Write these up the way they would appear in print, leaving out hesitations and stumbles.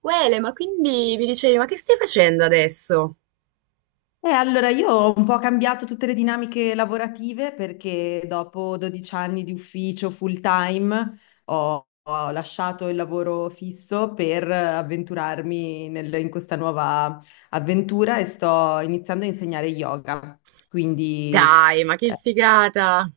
Quele, ma quindi mi dicevi, ma che stai facendo adesso? Allora, io ho un po' cambiato tutte le dinamiche lavorative perché dopo 12 anni di ufficio full time ho lasciato il lavoro fisso per avventurarmi in questa nuova avventura e sto iniziando a insegnare yoga. Quindi Dai, ma che figata!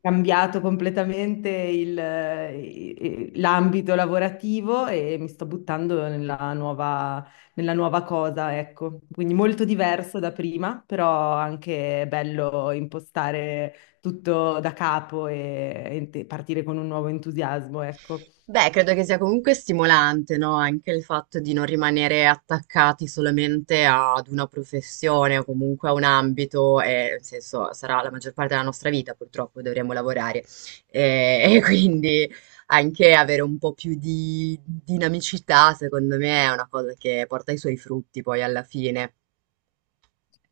cambiato completamente l'ambito lavorativo e mi sto buttando nella nuova cosa, ecco. Quindi molto diverso da prima, però anche bello impostare tutto da capo e partire con un nuovo entusiasmo, ecco. Beh, credo che sia comunque stimolante, no? Anche il fatto di non rimanere attaccati solamente ad una professione o comunque a un ambito, e, nel senso, sarà la maggior parte della nostra vita, purtroppo dovremo lavorare. E, e quindi anche avere un po' più di dinamicità, secondo me, è una cosa che porta i suoi frutti poi alla fine.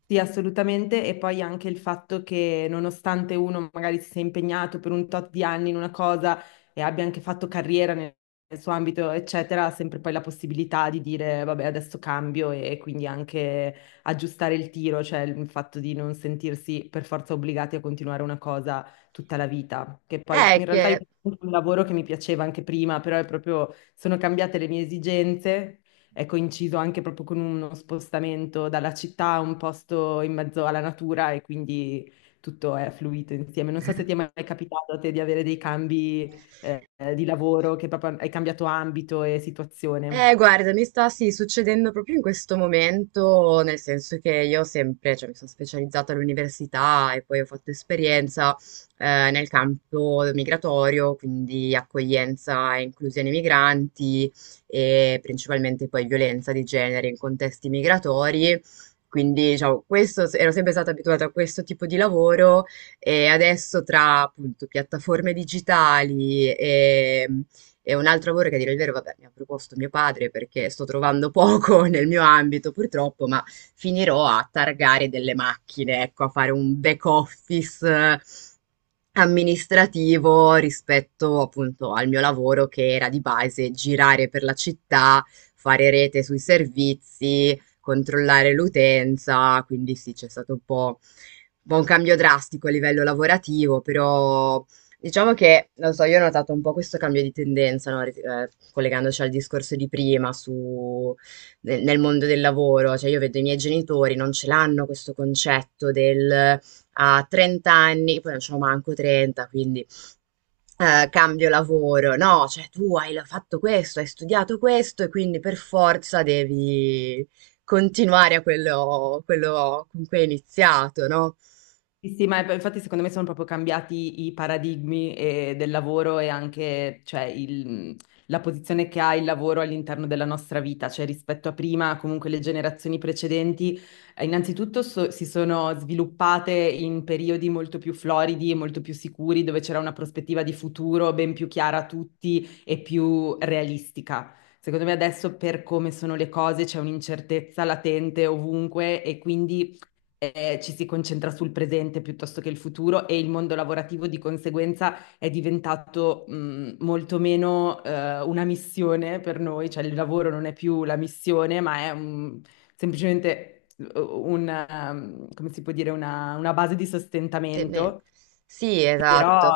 Sì, assolutamente. E poi anche il fatto che nonostante uno magari si sia impegnato per un tot di anni in una cosa e abbia anche fatto carriera nel suo ambito, eccetera, ha sempre poi la possibilità di dire, vabbè, adesso cambio e quindi anche aggiustare il tiro, cioè il fatto di non sentirsi per forza obbligati a continuare una cosa tutta la vita. Che poi in realtà io Che ho fatto un lavoro che mi piaceva anche prima, però è proprio sono cambiate le mie esigenze, è coinciso anche proprio con uno spostamento dalla città a un posto in mezzo alla natura e quindi tutto è fluito insieme. Non so se ti è mai capitato a te di avere dei cambi di lavoro, che proprio hai cambiato ambito e situazione. Guarda, mi sta sì, succedendo proprio in questo momento, nel senso che io sempre, cioè, mi sono specializzata all'università e poi ho fatto esperienza nel campo migratorio, quindi accoglienza e inclusione migranti e principalmente poi violenza di genere in contesti migratori. Quindi, diciamo, questo, ero sempre stata abituata a questo tipo di lavoro e adesso tra appunto piattaforme digitali e un altro lavoro che, a dire il vero, vabbè, mi ha proposto mio padre perché sto trovando poco nel mio ambito purtroppo, ma finirò a targare delle macchine, ecco, a fare un back office amministrativo rispetto appunto al mio lavoro che era di base girare per la città, fare rete sui servizi, controllare l'utenza. Quindi sì, c'è stato un po' un cambio drastico a livello lavorativo, però diciamo che, non so, io ho notato un po' questo cambio di tendenza, no? Collegandoci al discorso di prima su, nel mondo del lavoro, cioè io vedo i miei genitori, non ce l'hanno questo concetto del a 30 anni, poi non ce l'ho manco 30, quindi cambio lavoro, no, cioè tu hai fatto questo, hai studiato questo e quindi per forza devi continuare a quello, quello con cui hai iniziato, no? Sì, sì, ma infatti secondo me sono proprio cambiati i paradigmi del lavoro e anche cioè, la posizione che ha il lavoro all'interno della nostra vita, cioè rispetto a prima, comunque le generazioni precedenti, innanzitutto si sono sviluppate in periodi molto più floridi e molto più sicuri, dove c'era una prospettiva di futuro ben più chiara a tutti e più realistica. Secondo me adesso per come sono le cose c'è un'incertezza latente ovunque e quindi ci si concentra sul presente piuttosto che il futuro e il mondo lavorativo di conseguenza è diventato molto meno una missione per noi, cioè il lavoro non è più la missione, ma è semplicemente come si può dire, una base di Te- beh, sostentamento. Sì, esatto. Però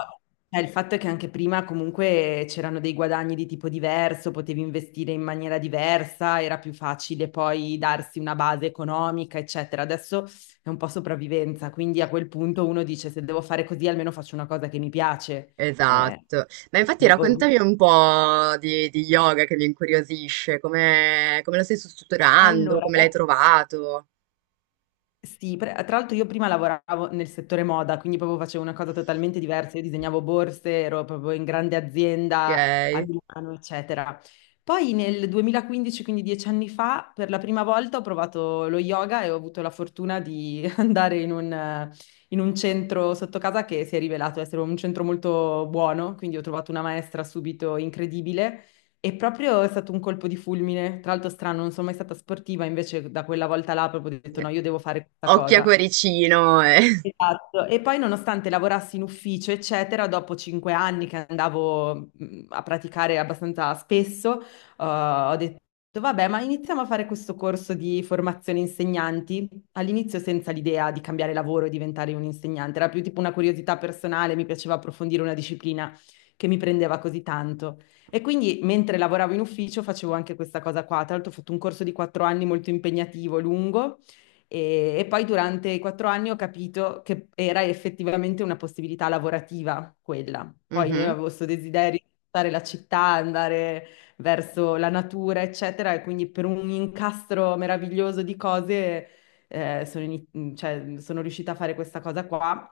il fatto è che anche prima comunque c'erano dei guadagni di tipo diverso, potevi investire in maniera diversa, era più facile poi darsi una base economica, eccetera. Adesso è un po' sopravvivenza, quindi a quel punto uno dice se devo fare così almeno faccio una cosa che mi piace. Eh, Esatto. Ma infatti quindi, raccontami ovvio. un po' di yoga, che mi incuriosisce, come, come lo stai strutturando, Allora, come l'hai trovato, Sì, tra l'altro io prima lavoravo nel settore moda, quindi proprio facevo una cosa totalmente diversa, io disegnavo borse, ero proprio in grande ok? azienda a Milano, eccetera. Poi nel 2015, quindi 10 anni fa, per la prima volta ho provato lo yoga e ho avuto la fortuna di andare in un centro sotto casa che si è rivelato essere un centro molto buono, quindi ho trovato una maestra subito incredibile e proprio è stato un colpo di fulmine. Tra l'altro strano, non sono mai stata sportiva, invece da quella volta là proprio ho detto no, io devo fare questa occhio a cosa. cuoricino, eh. Esatto, e poi nonostante lavorassi in ufficio, eccetera, dopo 5 anni che andavo a praticare abbastanza spesso, ho detto, vabbè, ma iniziamo a fare questo corso di formazione insegnanti, all'inizio senza l'idea di cambiare lavoro e diventare un insegnante, era più tipo una curiosità personale, mi piaceva approfondire una disciplina che mi prendeva così tanto. E quindi mentre lavoravo in ufficio facevo anche questa cosa qua, tra l'altro ho fatto un corso di 4 anni molto impegnativo, lungo. E poi durante i 4 anni ho capito che era effettivamente una possibilità lavorativa quella. Poi io Mhm. avevo questo desiderio di stare la città, andare verso la natura, eccetera, e quindi per un incastro meraviglioso di cose cioè, sono riuscita a fare questa cosa qua.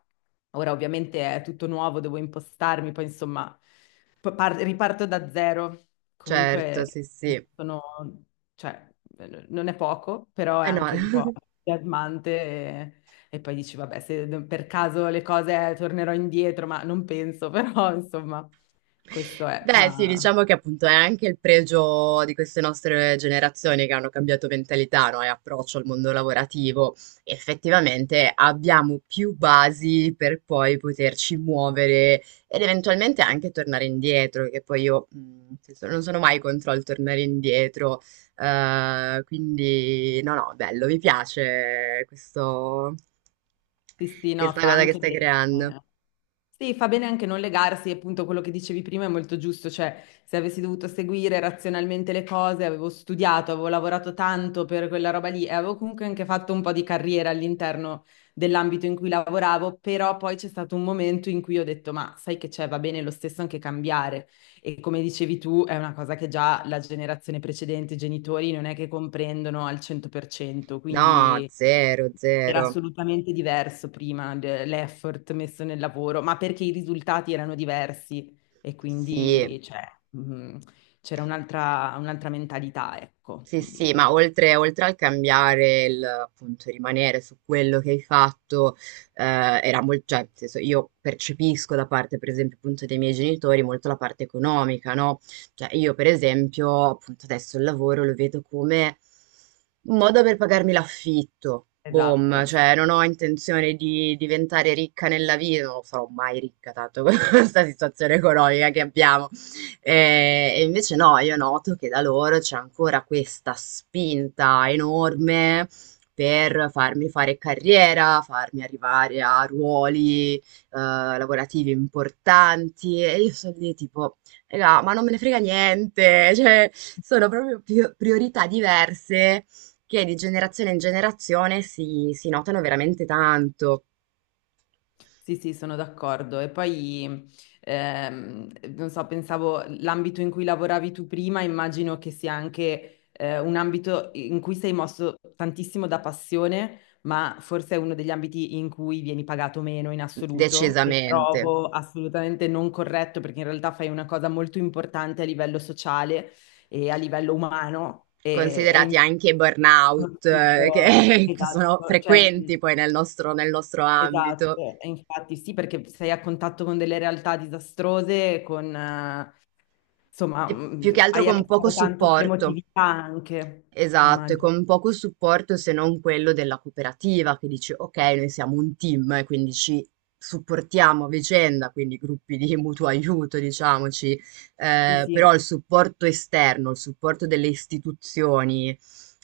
Ora ovviamente è tutto nuovo, devo impostarmi, poi insomma riparto da zero. Certo, Comunque sì, sì. sono, cioè, no, non è poco, però è Eh no. anche un po' entusiasmante e poi dici, vabbè, se per caso le cose tornerò indietro, ma non penso, però insomma, questo è. Beh, sì, Ma diciamo che appunto è anche il pregio di queste nostre generazioni che hanno cambiato mentalità, no, e approccio al mondo lavorativo. Effettivamente abbiamo più basi per poi poterci muovere ed eventualmente anche tornare indietro, che poi io nel senso, non sono mai contro il tornare indietro. Eh, quindi, no, no, bello, mi piace questo, sì, sì, no, questa fa cosa che anche stai bene. creando. Eh. Sì, fa bene anche non legarsi, e appunto quello che dicevi prima è molto giusto, cioè se avessi dovuto seguire razionalmente le cose, avevo studiato, avevo lavorato tanto per quella roba lì e avevo comunque anche fatto un po' di carriera all'interno dell'ambito in cui lavoravo, però poi c'è stato un momento in cui ho detto, ma sai che c'è, va bene lo stesso anche cambiare e come dicevi tu è una cosa che già la generazione precedente, i genitori non è che comprendono al 100%, No, quindi. zero, Era zero. assolutamente diverso prima l'effort messo nel lavoro, ma perché i risultati erano diversi e Sì, quindi cioè, mh, c'era un'altra mentalità, ecco. sì, sì, Quindi, ma oltre, oltre al cambiare, il, appunto, rimanere su quello che hai fatto, era molto, cioè, nel senso, io percepisco da parte, per esempio, appunto, dei miei genitori molto la parte economica, no? Cioè, io, per esempio, appunto, adesso il lavoro lo vedo come un modo per pagarmi l'affitto, boom, esatto. cioè, non ho intenzione di diventare ricca nella vita, non sarò mai ricca, tanto con questa situazione economica che abbiamo. E invece no, io noto che da loro c'è ancora questa spinta enorme per farmi fare carriera, farmi arrivare a ruoli lavorativi importanti, e io sono lì tipo, "Raga, ma non me ne frega niente", cioè sono proprio priorità diverse che di generazione in generazione si notano veramente tanto. Sì, sì, sono d'accordo. E poi, ehm, non so, pensavo l'ambito in cui lavoravi tu prima, immagino che sia anche un ambito in cui sei mosso tantissimo da passione, ma forse è uno degli ambiti in cui vieni pagato meno in assoluto, che Decisamente. trovo assolutamente non corretto, perché in realtà fai una cosa molto importante a livello sociale e a livello umano. Considerati anche i burnout, che, che sono Esatto, cioè. frequenti poi nel nostro ambito. Esatto, e infatti sì, perché sei a contatto con delle realtà disastrose, insomma, E più che altro hai a che con poco fare tanto con supporto. l'emotività anche, Esatto, e immagino. con poco supporto se non quello della cooperativa che dice ok, noi siamo un team e quindi ci supportiamo a vicenda, quindi gruppi di mutuo aiuto, diciamoci, Sì, sì, però il supporto esterno, il supporto delle istituzioni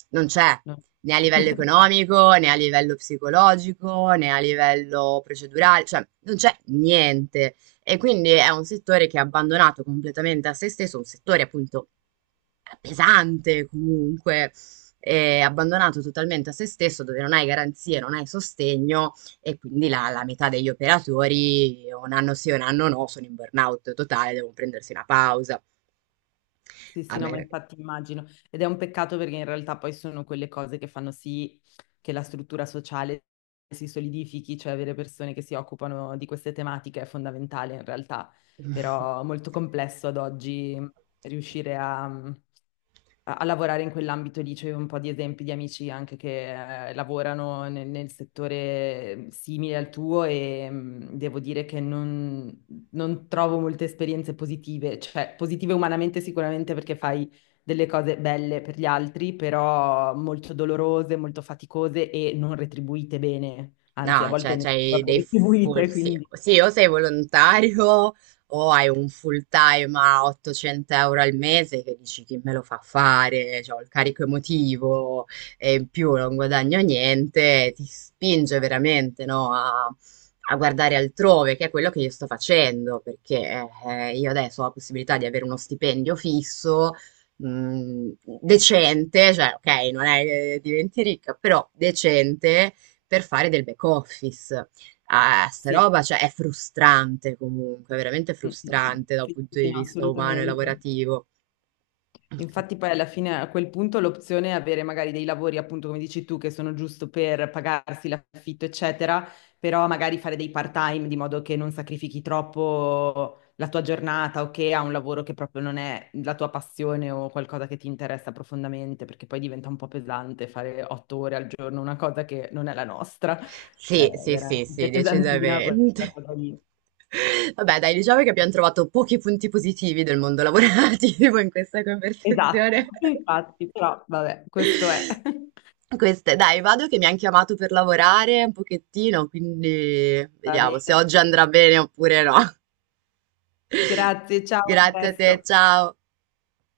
non c'è, no. né a livello Infatti, economico, né a livello psicologico, né a livello procedurale, cioè non c'è niente. E quindi è un settore che è abbandonato completamente a se stesso, un settore appunto pesante comunque, abbandonato totalmente a se stesso, dove non hai garanzie, non hai sostegno, e quindi la, la metà degli operatori un anno sì, un anno no, sono in burnout totale, devono prendersi una pausa. sì, A sì, no, ma me... infatti immagino. Ed è un peccato perché in realtà poi sono quelle cose che fanno sì che la struttura sociale si solidifichi, cioè avere persone che si occupano di queste tematiche è fondamentale in realtà, però molto complesso ad oggi riuscire a lavorare in quell'ambito lì. C'è un po' di esempi di amici anche che lavorano nel settore simile al tuo e devo dire che non trovo molte esperienze positive, cioè positive umanamente sicuramente perché fai delle cose belle per gli altri, però molto dolorose, molto faticose e non retribuite bene, anzi a No, volte cioè, ne c'hai proprio dei full, retribuite, sì, quindi sì, o sei volontario o hai un full time a 800 euro al mese, che dici chi me lo fa fare, cioè, ho il carico emotivo e in più non guadagno niente, ti spinge veramente, no, a, a guardare altrove, che è quello che io sto facendo, perché io adesso ho la possibilità di avere uno stipendio fisso, mh, decente, cioè, ok, non è che diventi ricca, però decente, per fare del back office. Ah, sta sì. roba, cioè, è frustrante comunque, veramente Mm, mm, mm. frustrante dal Sì, sì, punto sì, di no, vista umano e assolutamente. lavorativo. Infatti poi alla fine a quel punto l'opzione è avere magari dei lavori, appunto come dici tu, che sono giusto per pagarsi l'affitto, eccetera, però magari fare dei part-time di modo che non sacrifichi troppo la tua giornata o che ha un lavoro che proprio non è la tua passione o qualcosa che ti interessa profondamente, perché poi diventa un po' pesante fare 8 ore al giorno, una cosa che non è la nostra, cioè Sì, è sì, sì, veramente sì, pesantina quella decisamente. cosa lì. Vabbè, dai, diciamo che abbiamo trovato pochi punti positivi del mondo lavorativo in questa Esatto, conversazione. infatti, però vabbè, questo è. Queste, dai, vado che mi hanno chiamato per lavorare un pochettino, quindi Va vediamo se bene. oggi andrà bene oppure no. Grazie, ciao, a Grazie a te, presto. ciao.